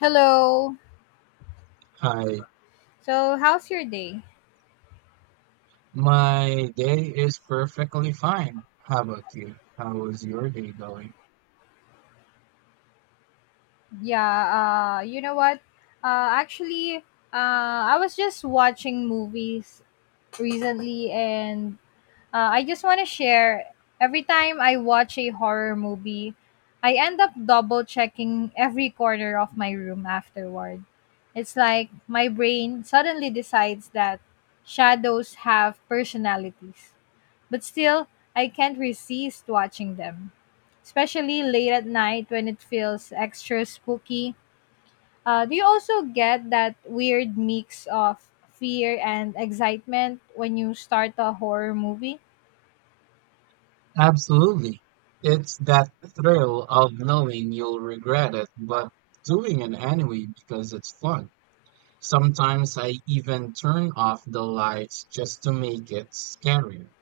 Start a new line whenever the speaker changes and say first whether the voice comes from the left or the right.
left: Hello.
right: Hi,
left: So, how's your day?
right: my day is perfectly fine. How about you? How is your day going?
left: Yeah, you know what? Actually, I was just watching movies recently and I just want to share every time I watch a horror movie, I end up double checking every corner of my room afterward. It's like my brain suddenly decides that shadows have personalities. But still, I can't resist watching them, especially late at night when it feels extra spooky. Do you also get that weird mix of fear and excitement when you start a horror movie?
right: Absolutely. It's that thrill of knowing you'll regret it, but doing it anyway because it's fun. Sometimes I even turn off the lights just to make it scarier.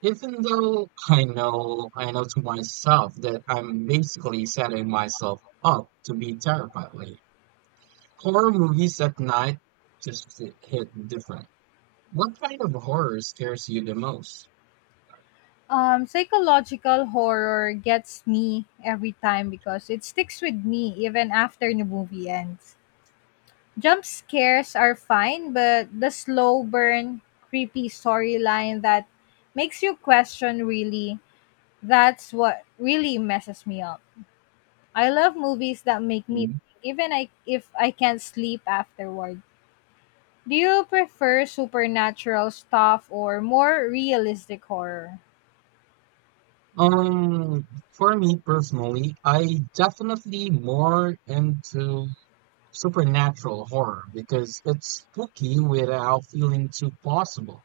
right: Even though I know to myself that I'm basically setting myself up to be terrified later. Horror movies at night just hit different. What kind of horror scares you the most?
left: Psychological horror gets me every time because it sticks with me even after the movie ends. Jump scares are fine, but the slow burn, creepy storyline that makes you question really that's what really messes me up. I love movies that make me think,
right: Mhm.
left: even if I can't sleep afterward. Do you prefer supernatural stuff or more realistic horror?
right: Um, for me personally, I definitely more into supernatural horror because it's spooky without feeling too possible.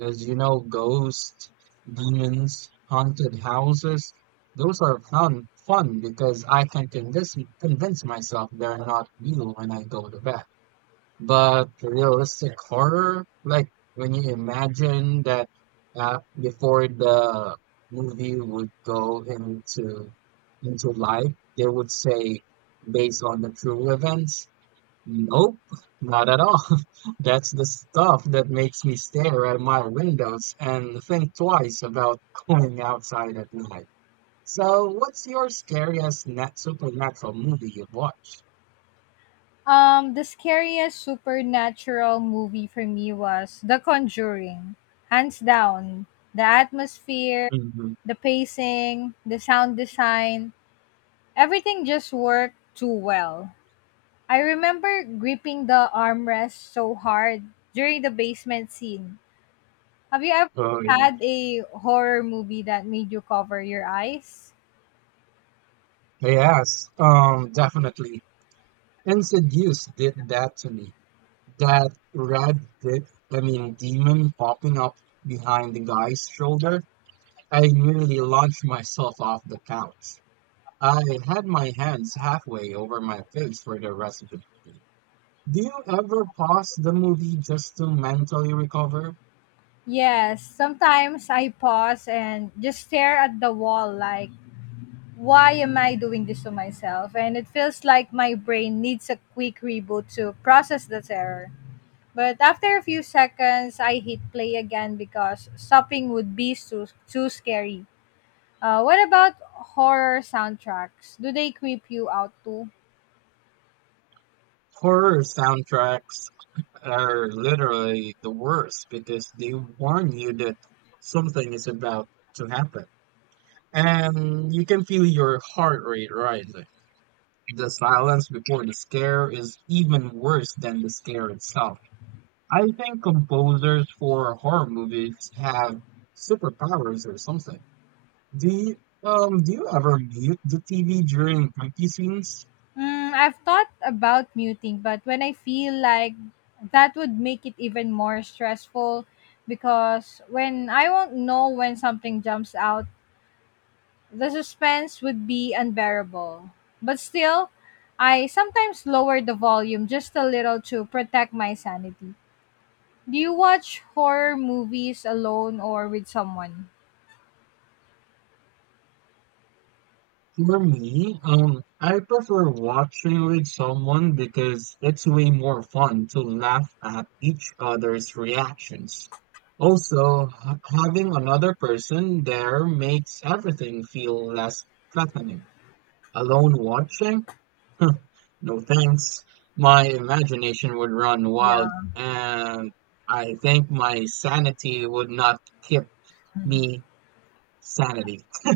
right: As you know, ghosts, demons, haunted houses, those are fun because I can convince myself they're not real when I go to bed. But realistic horror, like when you imagine that before the movie would go into life, they would say based on the true events. Nope, not at all. That's the stuff that makes me stare at my windows and think twice about going outside at night. So, what's your scariest nat supernatural movie you've watched?
left: The scariest supernatural movie for me was The Conjuring. Hands down. The atmosphere,
right: Mhm.
left: the pacing, the sound design, everything just worked too well. I remember gripping the armrest so hard during the basement scene. Have you ever
right: Oh, yeah.
left: had a horror movie that made you cover your eyes?
right: Yes, definitely. And Seduce did that to me. That red, de- I mean, demon popping up behind the guy's shoulder. I nearly launched myself off the couch. I had my hands halfway over my face for the rest of the movie. Do you ever pause the movie just to mentally recover?
left: Yes, sometimes I pause and just stare at the wall like, why am I doing this to myself? And it feels like my brain needs a quick reboot to process the terror. But after a few seconds, I hit play again because stopping would be too scary. What about horror soundtracks? Do they creep you out too?
right: Horror soundtracks are literally the worst because they warn you that something is about to happen. And you can feel your heart rate rising. The silence before the scare is even worse than the scare itself. I think composers for horror movies have superpowers or something. Do you do you ever mute the TV during creepy scenes?
left: Mm, I've thought about muting, but when I feel like that would make it even more stressful because when I won't know when something jumps out, the suspense would be unbearable. But still, I sometimes lower the volume just a little to protect my sanity. Do you watch horror movies alone or with someone?
right: For me, I prefer watching with someone because it's way more fun to laugh at each other's reactions. Also, ha- having another person there makes everything feel less threatening. Alone watching? No thanks. My imagination would run
left: Yeah.
right: wild, and I think my sanity would not keep me. Sanity.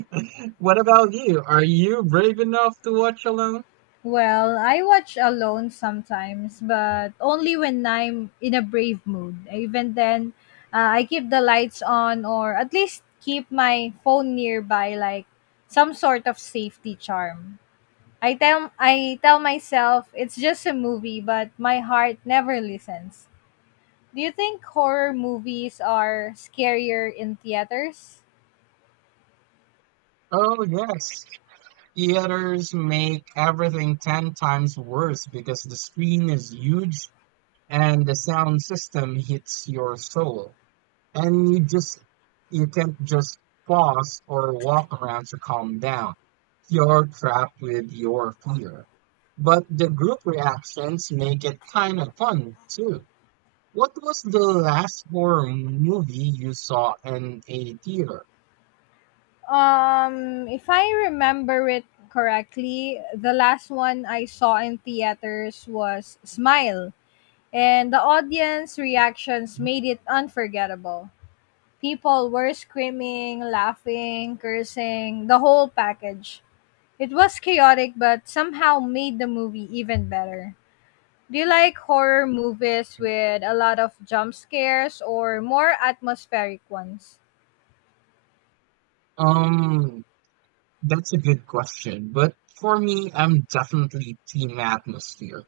right: What about you? Are you brave enough to watch alone?
left: Well, I watch alone sometimes, but only when I'm in a brave mood. Even then, I keep the lights on or at least keep my phone nearby like some sort of safety charm. I tell myself it's just a movie, but my heart never listens. Do you think horror movies are scarier in theaters?
right: Oh, yes. Theaters make everything 10 times worse because the screen is huge and the sound system hits your soul. And you just, you can't just pause or walk around to calm down. You're trapped with your fear. But the group reactions make it kind of fun too. What was the last horror movie you saw in a theater?
left: If I remember it correctly, the last one I saw in theaters was Smile, and the audience reactions made it unforgettable. People were screaming, laughing, cursing, the whole package. It was chaotic but somehow made the movie even better. Do you like horror movies with a lot of jump scares or more atmospheric ones?
right: Um, that's a good question, but for me, I'm definitely team atmosphere.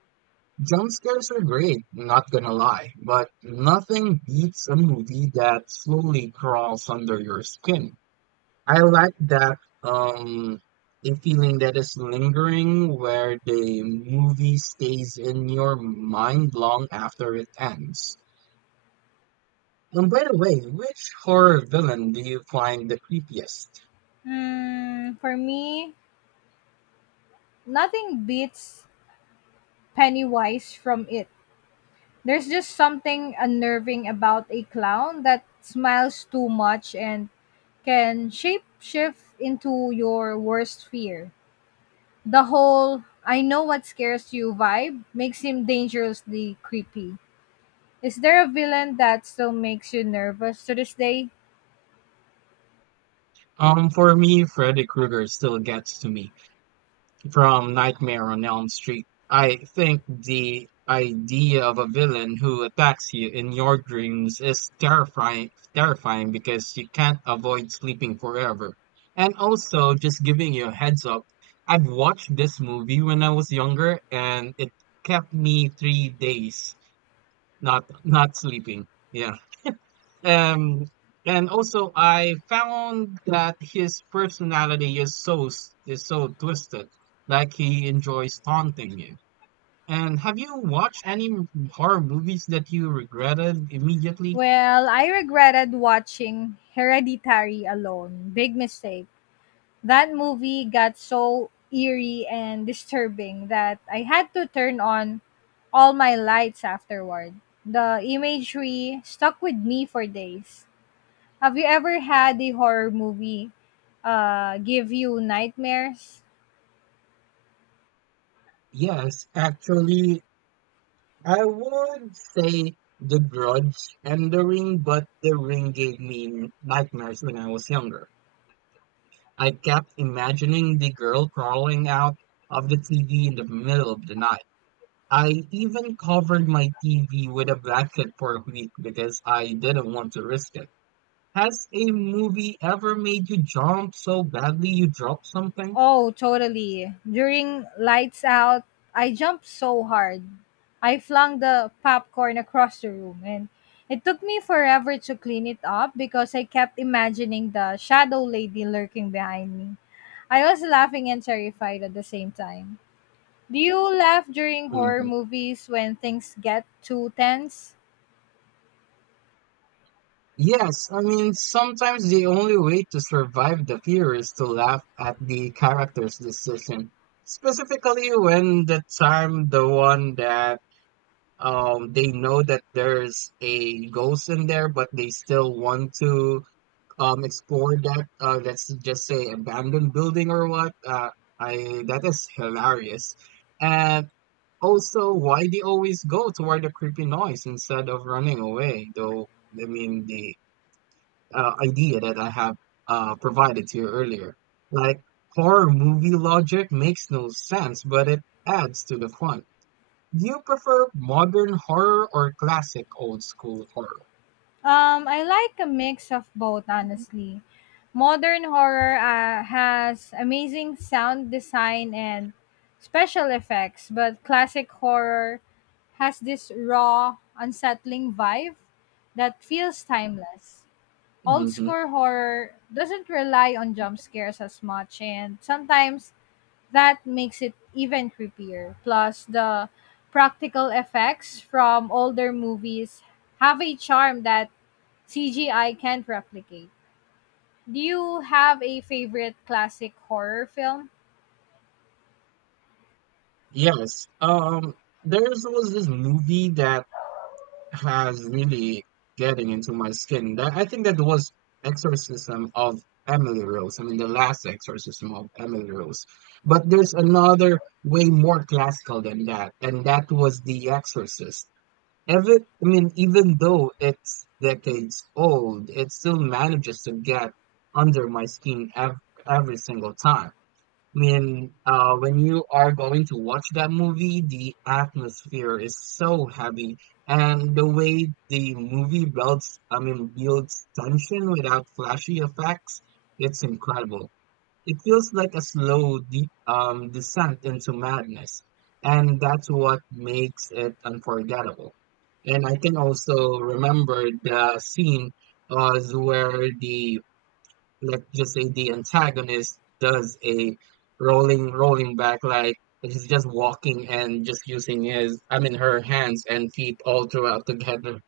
right: Jump scares are great, not gonna lie, but nothing beats a movie that slowly crawls under your skin. I like that um a feeling that is lingering where the movie stays in your mind long after it ends. And by the way, which horror villain do you find the creepiest?
left: Hmm, for me, nothing beats Pennywise from it. There's just something unnerving about a clown that smiles too much and can shapeshift into your worst fear. The whole I know what scares you vibe makes him dangerously creepy. Is there a villain that still makes you nervous to this day?
right: For me, Freddy Krueger still gets to me. From Nightmare on Elm Street, I think the idea of a villain who attacks you in your dreams is terrifying because you can't avoid sleeping forever. And also, just giving you a heads up, I've watched this movie when I was younger, and it kept me 3 days not sleeping. Yeah. Um, and also, I found that his personality is so s- is so twisted. Like he enjoys taunting you. And have you watched any m- horror movies that you regretted immediately?
left: Well, I regretted watching Hereditary alone. Big mistake. That movie got so eerie and disturbing that I had to turn on all my lights afterward. The imagery stuck with me for days. Have you ever had a horror movie give you nightmares?
right: Yes, actually, I would say The Grudge and The Ring, but The Ring gave me n- nightmares when I was younger. I kept imagining the girl crawling out of the TV in the middle of the night. I even covered my TV with a blanket for a week because I didn't want to risk it. Has a movie ever made you jump so badly you dropped something?
left: Oh, totally. During lights out, I jumped so hard. I flung the popcorn across the room and it took me forever to clean it up because I kept imagining the shadow lady lurking behind me. I was laughing and terrified at the same time. Do you laugh during horror
right: hmm
left: movies when things get too tense?
right: Yes, I mean, sometimes the only way to survive the fear is to laugh at the character's decision. Specifically, when the time the one that they know that there's a ghost in there, but they still want to explored that let's just say abandoned building or what I that is hilarious. And also why they always go toward the creepy noise instead of running away, though. I mean, the idea that I have provided to you earlier, like, horror movie logic makes no sense, but it adds to the fun. Do you prefer modern horror or classic old school horror?
left: I like a mix of both, honestly. Modern horror has amazing sound design and special effects, but classic horror has this raw, unsettling vibe that feels timeless. Old
right: hmm
left: school horror doesn't rely on jump scares as much, and sometimes that makes it even creepier. Plus, the practical effects from older movies have a charm that CGI can't replicate. Do you have a favorite classic horror film?
right: Yes. There's was this movie that has really getting into my skin. That I think that was Exorcism of Emily Rose. I mean, the last Exorcism of Emily Rose. But there's another way more classical than that, and that was The Exorcist. Ever, I mean, even though it's decades old, it still manages to get under my skin ev every single time. Mean, when you are going to watch that movie, the atmosphere is so heavy, and the way the movie builds, I mean, builds tension without flashy effects, it's incredible. It feels like a slow de descent into madness, and that's what makes it unforgettable. And I can also remember the scene where the let's just say the antagonist does a rolling back like he's just walking and just using his I mean her hands and feet all throughout together.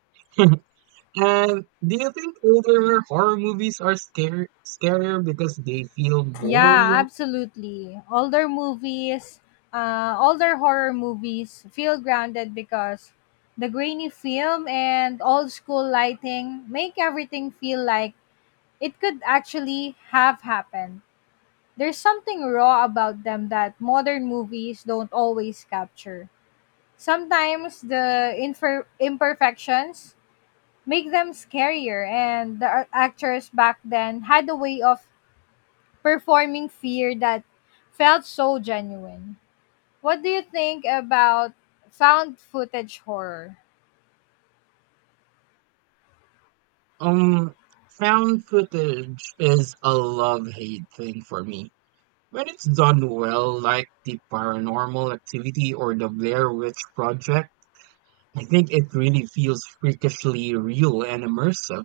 right: And do you think older horror movies are scare scarier because they feel more
left: Yeah,
right: real?
left: absolutely. Older movies, older horror movies feel grounded because the grainy film and old school lighting make everything feel like it could actually have happened. There's something raw about them that modern movies don't always capture. Sometimes the imperfections make them scarier. And the actors back then had a way of performing fear that felt so genuine. What do you think about found footage horror?
right: Um found footage is a love hate thing for me. When it's done well, like the paranormal activity or the Blair Witch Project, I think it really feels freakishly real and immersive.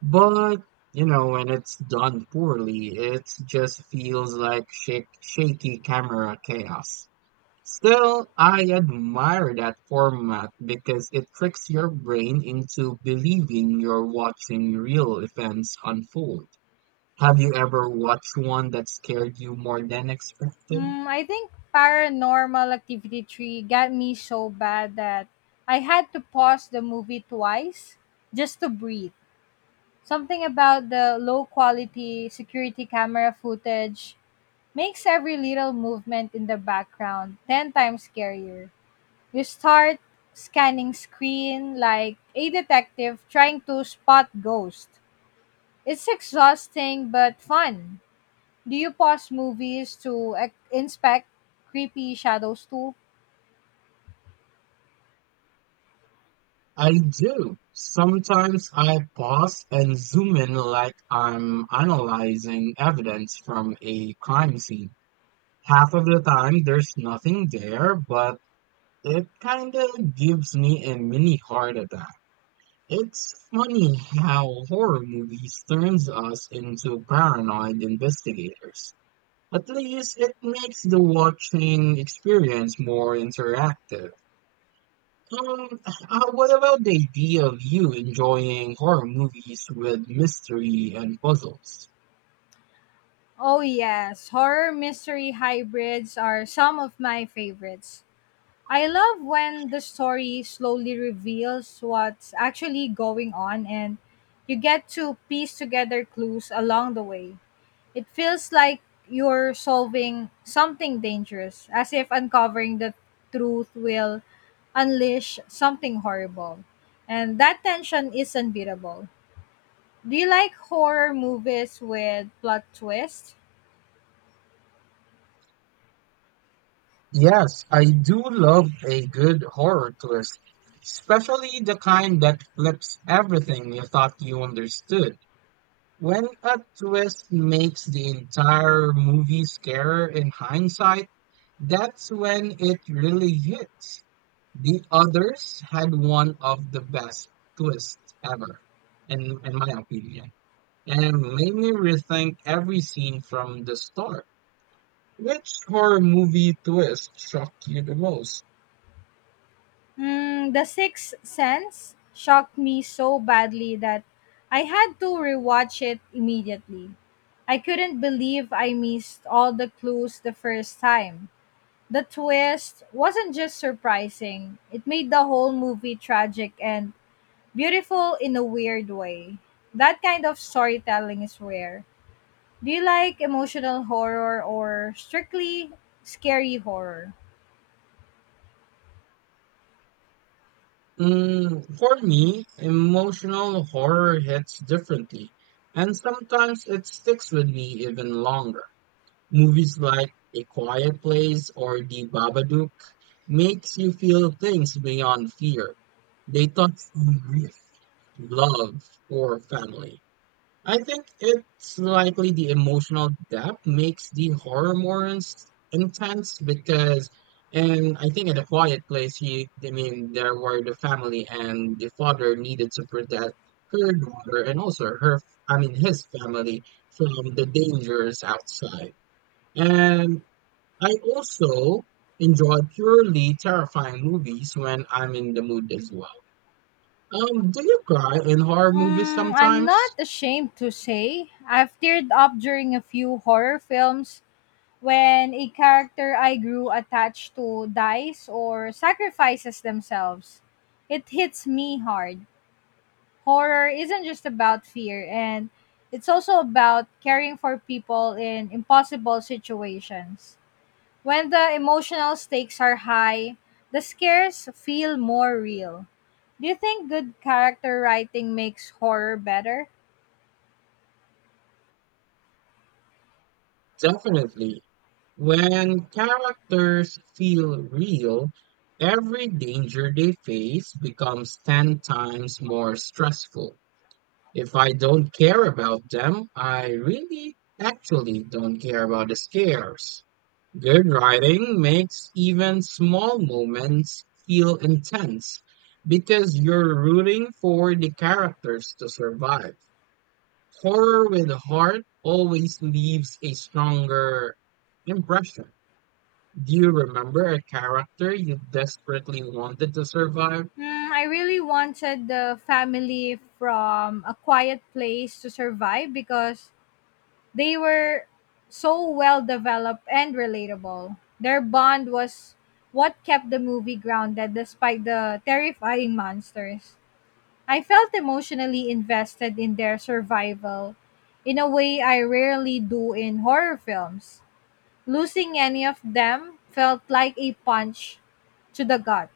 right: But, you know, when it's done poorly, it just feels like shak shaky camera chaos. Still, I admire that format because it tricks your brain into believing you're watching real events unfold. Have you ever watched one that scared you more than expected?
left: Mm, I think Paranormal Activity 3 got me so bad that I had to pause the movie twice just to breathe. Something about the low quality security camera footage makes every little movement in the background 10 times scarier. You start scanning screen like a detective trying to spot ghosts. It's exhausting but fun. Do you pause movies to inspect creepy shadows too?
right: I do. Sometimes I pause and zoom in like I'm analyzing evidence from a crime scene. Half of the time, there's nothing there, but it kind of gives me a mini heart attack. It's funny how horror movies turns us into paranoid investigators. At least it makes the watching experience more interactive. Um, what about the idea of you enjoying horror movies with mystery and puzzles?
left: Oh yes, horror mystery hybrids are some of my favorites. I love when the story slowly reveals what's actually going on and you get to piece together clues along the way. It feels like you're solving something dangerous, as if uncovering the truth will unleash something horrible. And that tension is unbeatable. Do you like horror movies with plot twists?
right: Yes, I do love a good horror twist, especially the kind that flips everything you thought you understood. When a twist makes the entire movie scarier in hindsight, that's when it really hits. The others had one of the best twists ever, in my opinion. And made me rethink every scene from the start. Which horror movie twist shocked you the most?
left: Mm, the Sixth Sense shocked me so badly that I had to rewatch it immediately. I couldn't believe I missed all the clues the first time. The twist wasn't just surprising, it made the whole movie tragic and beautiful in a weird way. That kind of storytelling is rare. Do you like emotional horror or strictly scary horror?
right: For me, emotional horror hits differently, and sometimes it sticks with me even longer. Movies like A Quiet Place or The Babadook makes you feel things beyond fear. They touch on grief, love, or family. I think it's likely the emotional depth makes the horror more ins intense because, and I think in a quiet place, he, I mean, there were the family and the father needed to protect her daughter and also her, I mean, his family from the dangers outside. And I also enjoy purely terrifying movies when I'm in the mood as well. Do you cry in horror movies
left: Mm, I'm not
right: sometimes?
left: ashamed to say I've teared up during a few horror films when a character I grew attached to dies or sacrifices themselves. It hits me hard. Horror isn't just about fear, and it's also about caring for people in impossible situations. When the emotional stakes are high, the scares feel more real. Do you think good character writing makes horror better?
right: Definitely. When characters feel real, every danger they face becomes 10 times more stressful. If I don't care about them, I really actually don't care about the scares. Good writing makes even small moments feel intense because you're rooting for the characters to survive. Horror with a heart always leaves a stronger impression. Do you remember a character you desperately wanted to survive?
left: Hmm, I really wanted the family from a quiet place to survive because they were so well developed and relatable. Their bond was what kept the movie grounded despite the terrifying monsters. I felt emotionally invested in their survival in a way I rarely do in horror films. Losing any of them felt like a punch to the gut.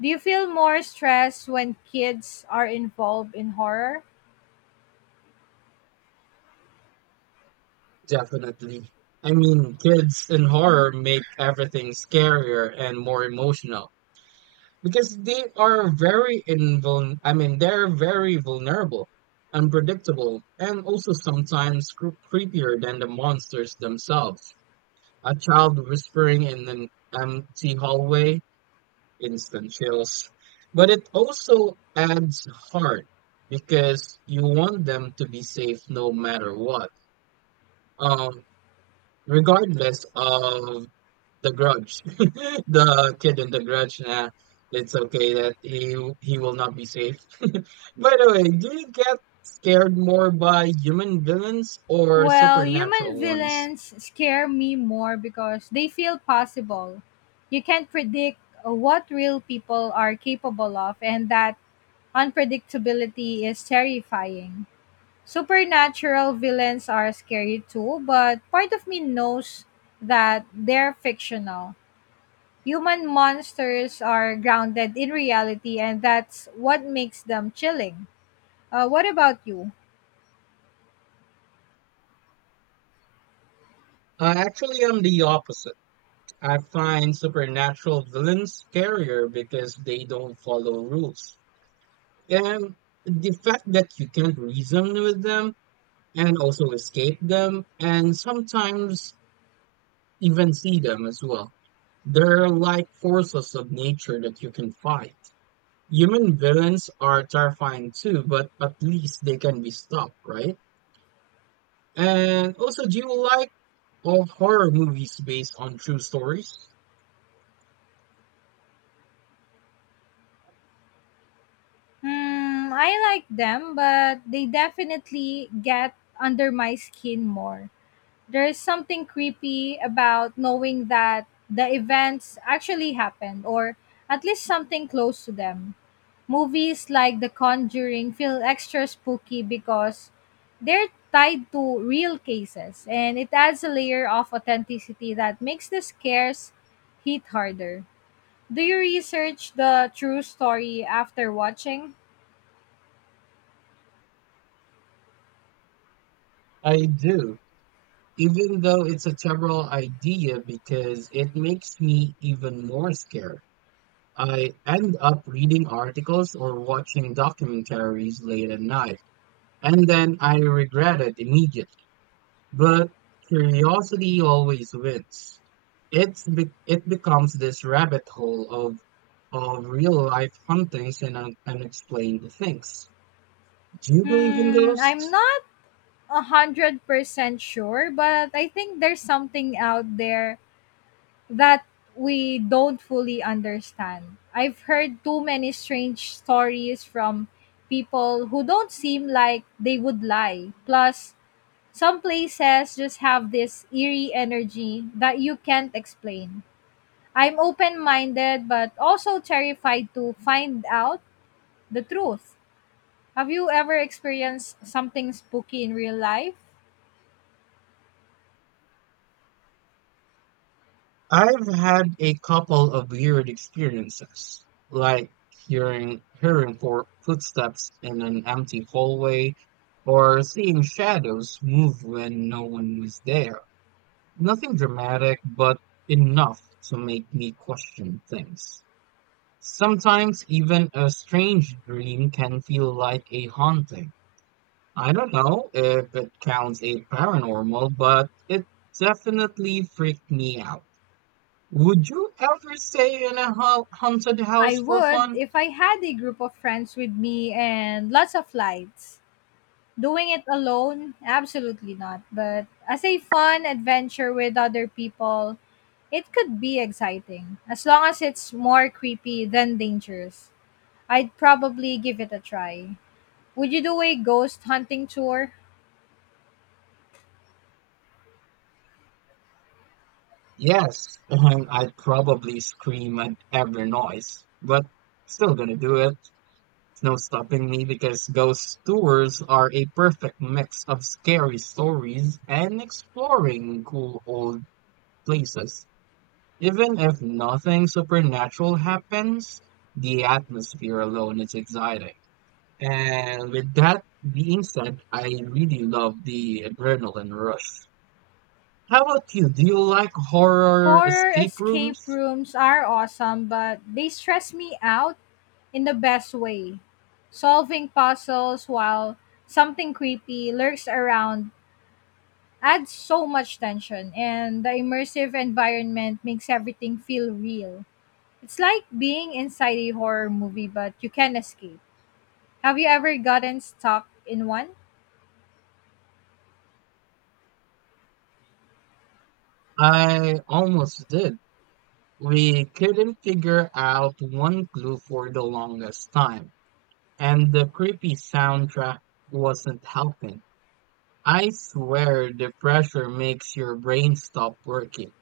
left: Do you feel more stress when kids are involved in horror?
right: Definitely. I mean, kids in horror make everything scarier and more emotional because they are very invul I mean, they're very vulnerable, unpredictable, and also sometimes cre- creepier than the monsters themselves. A child whispering in an empty hallway, instant chills, but it also adds heart because you want them to be safe no matter what. Um, Regardless of the grudge, the kid in the grudge, nah, it's okay that he will not be safe. By the way, do you get scared more by human villains or
left: Well, human
right: supernatural ones?
left: villains scare me more because they feel possible. You can't predict what real people are capable of, and that unpredictability is terrifying. Supernatural villains are scary too, but part of me knows that they're fictional. Human monsters are grounded in reality, and that's what makes them chilling. What about you?
right: I actually am the opposite. I find supernatural villains scarier because they don't follow rules. And the fact that you can't reason with them and also escape them and sometimes even see them as well. They're like forces of nature that you can fight. Human villains are terrifying too, but at least they can be stopped, right? And also, do you like all horror movies based on true stories?
left: Hmm, I like them, but they definitely get under my skin more. There's something creepy about knowing that the events actually happened, or at least something close to them. Movies like The Conjuring feel extra spooky because they're tied to real cases, and it adds a layer of authenticity that makes the scares hit harder. Do you research the true story after watching?
right: I do. Even though it's a terrible idea because it makes me even more scared. I end up reading articles or watching documentaries late at night, and then I regret it immediately. But curiosity always wins. It's be- it becomes this rabbit hole of real life hauntings and un- unexplained things. Do you believe in
left: Hmm, I'm
right: ghosts?
left: not 100% sure, but I think there's something out there that we don't fully understand. I've heard too many strange stories from people who don't seem like they would lie. Plus, some places just have this eerie energy that you can't explain. I'm open minded, but also terrified to find out the truth. Have you ever experienced something spooky in real life?
right: I've had a couple of weird experiences, like hearing for footsteps in an empty hallway or seeing shadows move when no one was there. Nothing dramatic, but enough to make me question things. Sometimes even a strange dream can feel like a haunting. I don't know if it counts a paranormal, but it definitely freaked me out. Would you ever stay in a haunted
left: I
right: house for
left: would
right: fun?
left: if I had a group of friends with me and lots of lights. Doing it alone, absolutely not. But as a fun adventure with other people, it could be exciting. As long as it's more creepy than dangerous, I'd probably give it a try. Would you do a ghost hunting tour?
right: Yes, and I'd probably scream at every noise, but still gonna do it. It's no stopping me because ghost tours are a perfect mix of scary stories and exploring cool old places. Even if nothing supernatural happens, the atmosphere alone is exciting. And with that being said, I really love the adrenaline rush. How about you? Do you like horror
left: Horror
right: escape
left: escape
right: rooms?
left: rooms are awesome, but they stress me out in the best way, solving puzzles while something creepy lurks around adds so much tension, and the immersive environment makes everything feel real. It's like being inside a horror movie, but you can escape. Have you ever gotten stuck in one?
right: I almost did. We couldn't figure out one clue for the longest time, and the creepy soundtrack wasn't helping. I swear the pressure makes your brain stop working.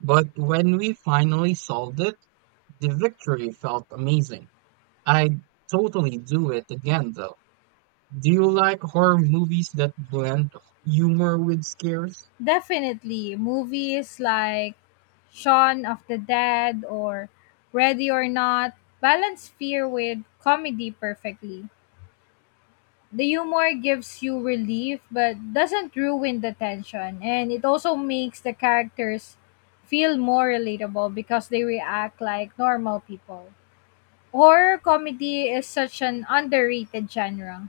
right: But when we finally solved it, the victory felt amazing. I'd totally do it again though. Do you like horror movies that blend humor with scares?
left: Definitely. Movies like Shaun of the Dead or Ready or Not balance fear with comedy perfectly. The humor gives you relief but doesn't ruin the tension, and it also makes the characters feel more relatable because they react like normal people. Horror comedy is such an underrated genre.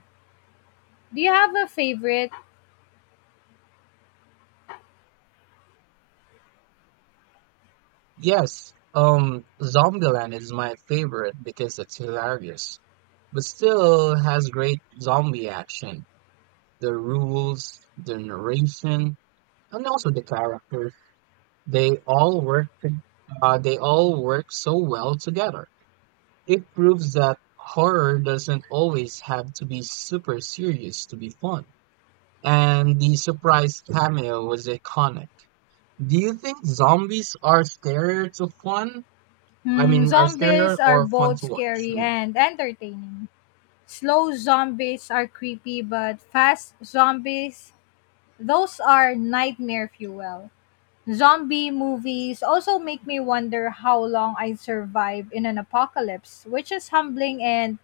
left: Do you have a favorite?
right: Yes, Zombieland is my favorite because it's hilarious, but still has great zombie action. The rules, the narration, and also the characters. They all work. to- they all work so well together. It proves that horror doesn't always have to be super serious to be fun. And the surprise cameo was iconic. Do you think zombies are scarier to fun
left: Hmm,
right: are scary
left: zombies are
right: or fun
left: both
right: to watch.
left: scary
right: Me.
left: and entertaining. Slow zombies are creepy, but fast zombies, those are nightmare fuel. Zombie movies also make me wonder how long I'd survive in an apocalypse, which is humbling and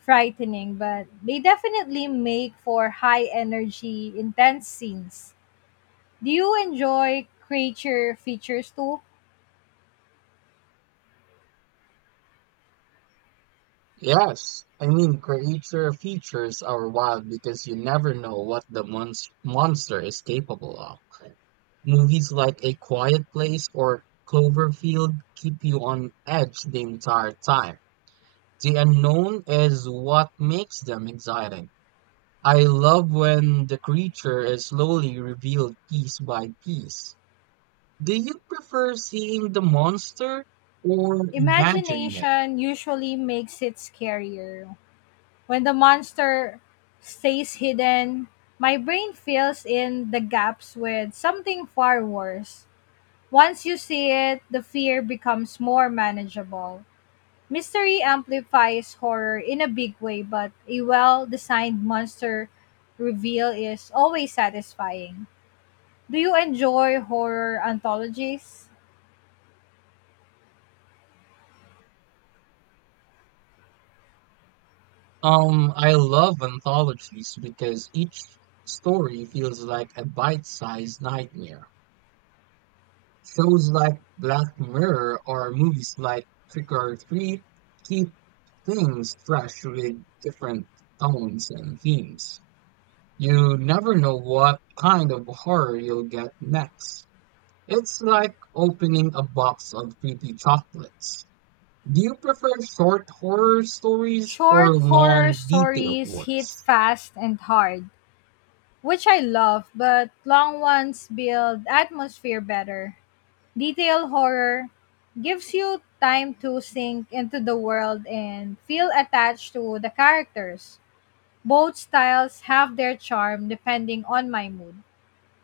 left: frightening, but they definitely make for high energy, intense scenes. Do you enjoy creature features too?
right: Yes. I mean, creature features are wild because you never know what the monster is capable of. Movies like A Quiet Place or Cloverfield keep you on edge the entire time. The unknown is what makes them exciting. I love when the creature is slowly revealed piece by piece. Do you prefer seeing the monster or imagining it?
left: Imagination usually makes it scarier. When the monster stays hidden, my brain fills in the gaps with something far worse. Once you see it, the fear becomes more manageable. Mystery amplifies horror in a big way, but a well designed monster reveal is always satisfying. Do you enjoy horror anthologies?
right: I love anthologies because each story feels like a bite-sized nightmare. Shows like Black Mirror or movies like Trick or Treat keep things fresh with different tones and themes. You never know what kind of horror you'll get next. It's like opening a box of creepy chocolates. Do you prefer short horror stories or
left: Short horror
right: long, detailed
left: stories hit
right: ones?
left: fast and hard, which I love, but long ones build atmosphere better. Detail horror gives you time to sink into the world and feel attached to the characters. Both styles have their charm depending on my mood.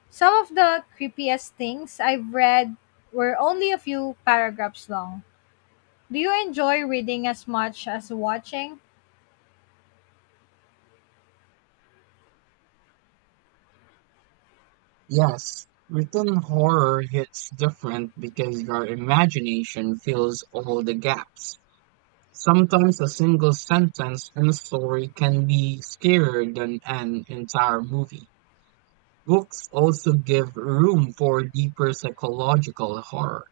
left: Some of the creepiest things I've read were only a few paragraphs long. Do you enjoy reading as much as watching?
right: Yes, written horror hits different because your imagination fills all the gaps. Sometimes a single sentence in a story can be scarier than an entire movie. Books also give room for deeper psychological horror.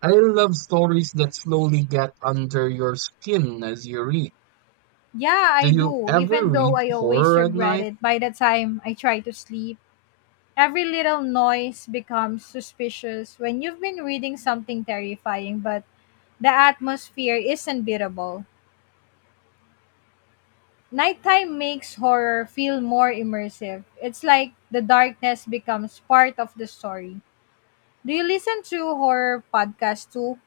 right: I love stories that slowly get under your skin as you read.
left: Yeah,
right: Do
left: I
right: you
left: do,
right: ever
left: even though
right: read
left: I always
right: horror at
left: regret
right: night?
left: it by the time I try to sleep. Every little noise becomes suspicious when you've been reading something terrifying, but the atmosphere is unbeatable. Nighttime makes horror feel more immersive. It's like the darkness becomes part of the story. Do you listen to horror podcasts too?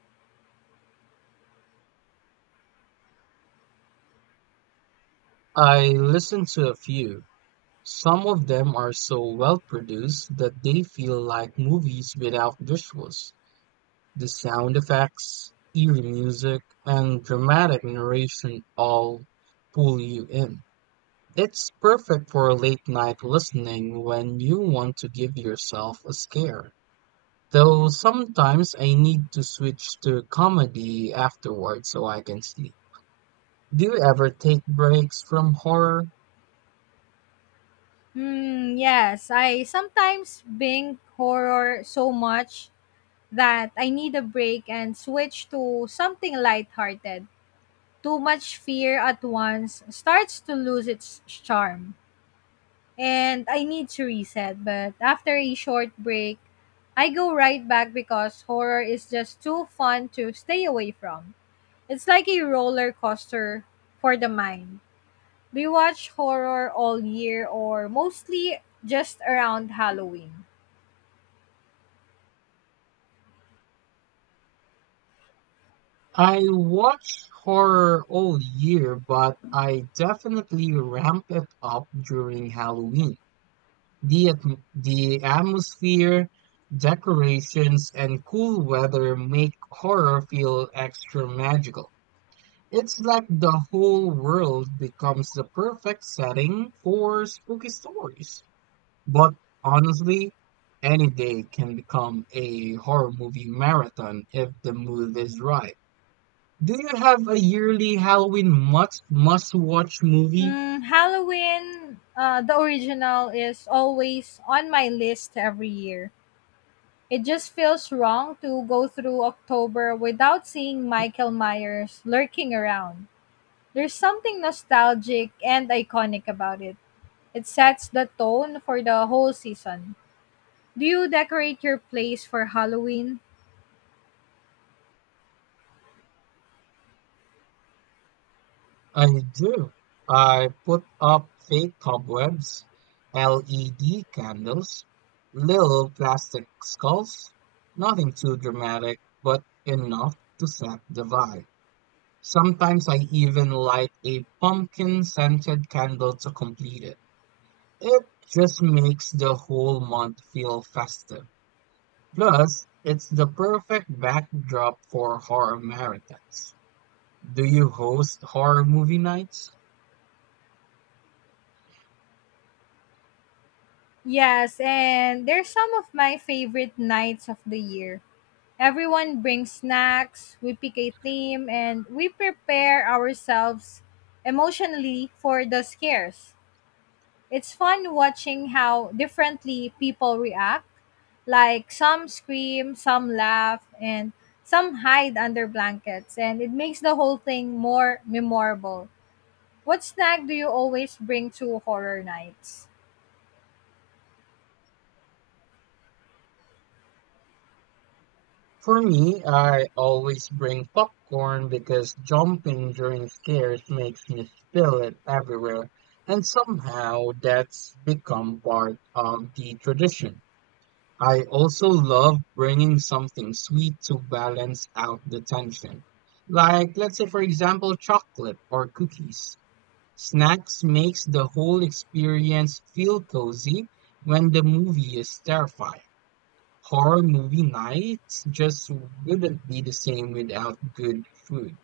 right: I listen to a few. Some of them are so well-produced that they feel like movies without visuals. The sound effects, eerie music, and dramatic narration all pull you in. It's perfect for late night listening when you want to give yourself a scare. Though sometimes I need to switch to comedy afterward so I can sleep. Do you ever take breaks from horror?
left: Hmm, yes. I sometimes binge horror so much that I need a break and switch to something lighthearted. Too much fear at once starts to lose its charm, and I need to reset. But after a short break, I go right back because horror is just too fun to stay away from. It's like a roller coaster for the mind. Do you watch horror all year or mostly just around Halloween?
right: I watch horror all year, but I definitely ramp it up during Halloween. The atmosphere, decorations, and cool weather make horror feel extra magical. It's like the whole world becomes the perfect setting for spooky stories. But honestly, any day can become a horror movie marathon if the mood is right. Do you have a yearly Halloween must watch movie?
left: Halloween, the original, is always on my list every year. It just feels wrong to go through October without seeing Michael Myers lurking around. There's something nostalgic and iconic about it. It sets the tone for the whole season. Do you decorate your place for Halloween?
right: I do. I put up fake cobwebs, LED candles, little plastic skulls. Nothing too dramatic, but enough to set the vibe. Sometimes I even light a pumpkin scented candle to complete it. It just makes the whole month feel festive. Plus, it's the perfect backdrop for horror marathons. Do you host horror movie nights?
left: Yes, and they're some of my favorite nights of the year. Everyone brings snacks, we pick a theme, and we prepare ourselves emotionally for the scares. It's fun watching how differently people react. Like some scream, some laugh, and some hide under blankets, and it makes the whole thing more memorable. What snack do you always bring to horror nights?
right: For me, I always bring popcorn because jumping during scares makes me spill it everywhere, and somehow that's become part of the tradition. I also love bringing something sweet to balance out the tension. Like, let's say, for example, chocolate or cookies. Snacks makes the whole experience feel cozy when the movie is terrifying. Horror movie nights just wouldn't be the same without good food.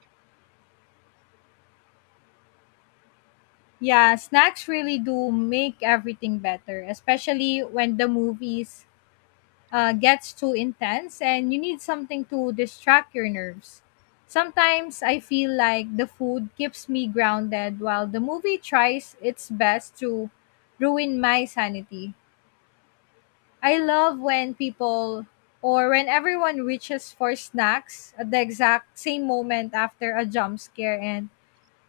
left: Yeah, snacks really do make everything better, especially when the movies gets too intense and you need something to distract your nerves. Sometimes I feel like the food keeps me grounded while the movie tries its best to ruin my sanity. I love when people or when everyone reaches for snacks at the exact same moment after a jump scare and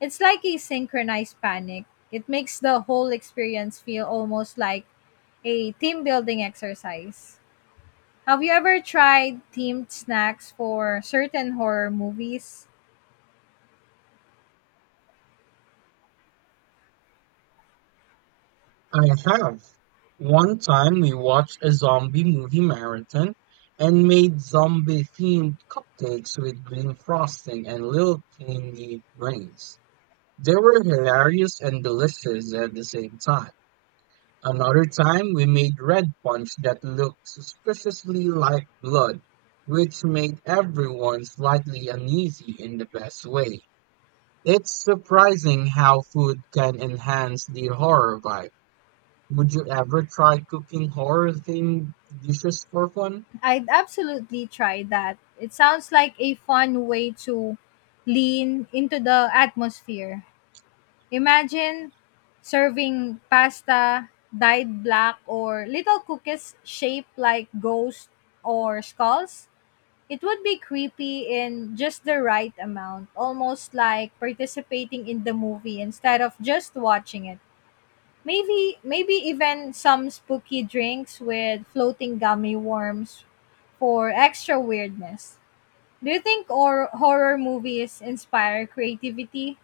left: it's like a synchronized panic. It makes the whole experience feel almost like a team building exercise. Have you ever tried themed snacks for certain horror movies?
right: I have. One time we watched a zombie movie marathon and made zombie themed cupcakes with green frosting and little candy brains. They were hilarious and delicious at the same time. Another time, we made red punch that looked suspiciously like blood, which made everyone slightly uneasy in the best way. It's surprising how food can enhance the horror vibe. Would you ever try cooking horror themed dishes for fun?
left: I'd absolutely try that. It sounds like a fun way to lean into the atmosphere. Imagine serving pasta dyed black or little cookies shaped like ghosts or skulls. It would be creepy in just the right amount, almost like participating in the movie instead of just watching it. Maybe even some spooky drinks with floating gummy worms for extra weirdness. Do you think or horror movies inspire creativity?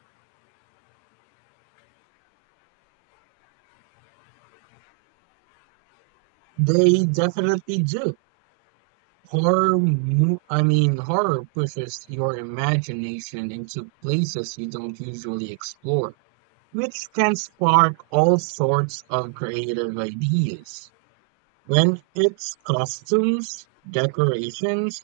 right: They definitely do. Horror, mo- I mean, horror pushes your imagination into places you don't usually explore, which can spark all sorts of creative ideas when it's costumes, decorations,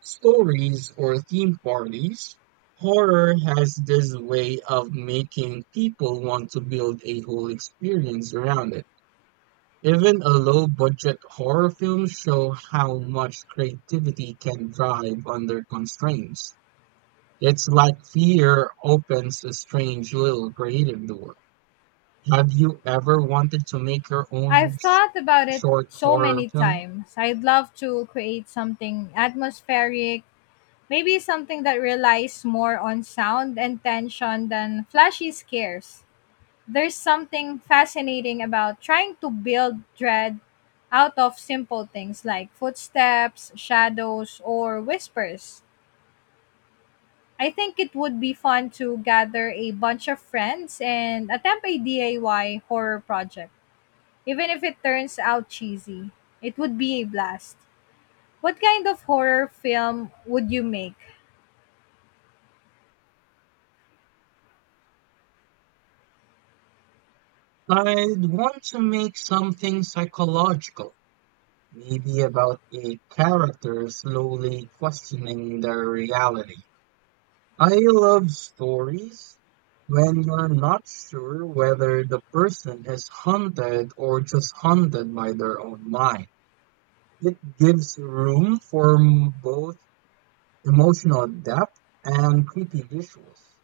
right: stories, or theme parties. Horror has this way of making people want to build a whole experience around it. Even a low budget horror film show how much creativity can thrive under constraints. It's like fear opens a strange little creative door. Have you ever wanted to make your own
left: I've thought about it
right: short
left: so
right: horror
left: many
right: film?
left: times. I'd love to create something atmospheric, maybe something that relies more on sound and tension than flashy scares. There's something fascinating about trying to build dread out of simple things like footsteps, shadows, or whispers. I think it would be fun to gather a bunch of friends and attempt a DIY horror project. Even if it turns out cheesy, it would be a blast. What kind of horror film would you make?
right: I'd want to make something psychological, maybe about a character slowly questioning their reality. I love stories when you're not sure whether the person is haunted or just haunted by their own mind. It gives room for both emotional depth and creepy visuals.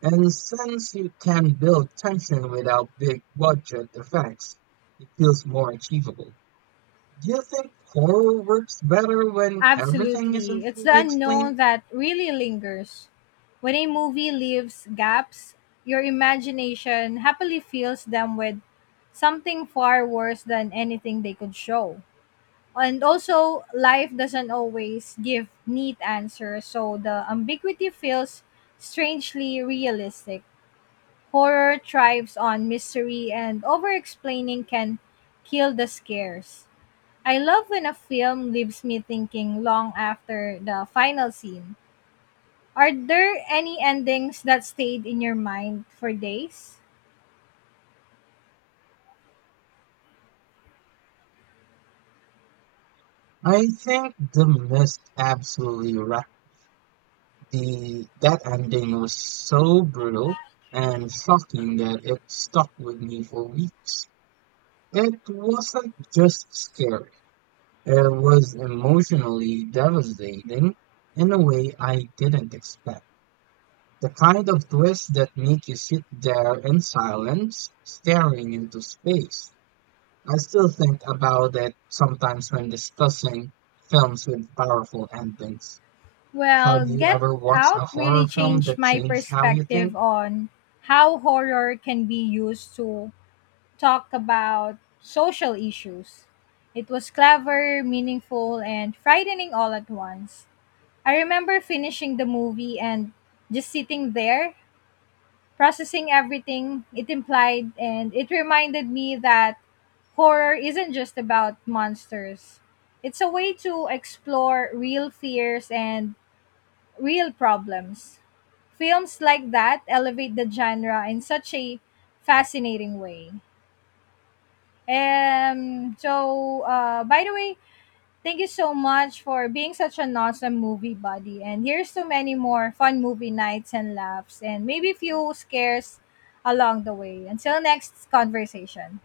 right: And since you can build tension without big budget effects, it feels more achievable. Do you think horror works better when everything isn't
left: Absolutely. It's
right: fully
left: the
right: explained?
left: unknown that really lingers. When a movie leaves gaps, your imagination happily fills them with something far worse than anything they could show. And also, life doesn't always give neat answers, so the ambiguity feels strangely realistic. Horror thrives on mystery, and over explaining can kill the scares. I love when a film leaves me thinking long after the final scene. Are there any endings that stayed in your mind for days?
right: I think The Mist absolutely wrecked the That ending was so brutal and shocking that it stuck with me for weeks. It wasn't just scary. It was emotionally devastating in a way I didn't expect. The kind of twists that make you sit there in silence, staring into space. I still think about it sometimes when discussing films with powerful endings.
left: Well,
right: Have you
left: Get
right: ever watched
left: Out
right: a
left: really
right: horror film
left: changed
right: that
left: my
right: changed how you
left: perspective
right: think?
left: on how horror can be used to talk about social issues. It was clever, meaningful, and frightening all at once. I remember finishing the movie and just sitting there processing everything it implied, and it reminded me that horror isn't just about monsters. It's a way to explore real fears and real problems. Films like that elevate the genre in such a fascinating way. By the way, thank you so much for being such an awesome movie buddy. And here's to many more fun movie nights and laughs, and maybe few scares along the way. Until next conversation.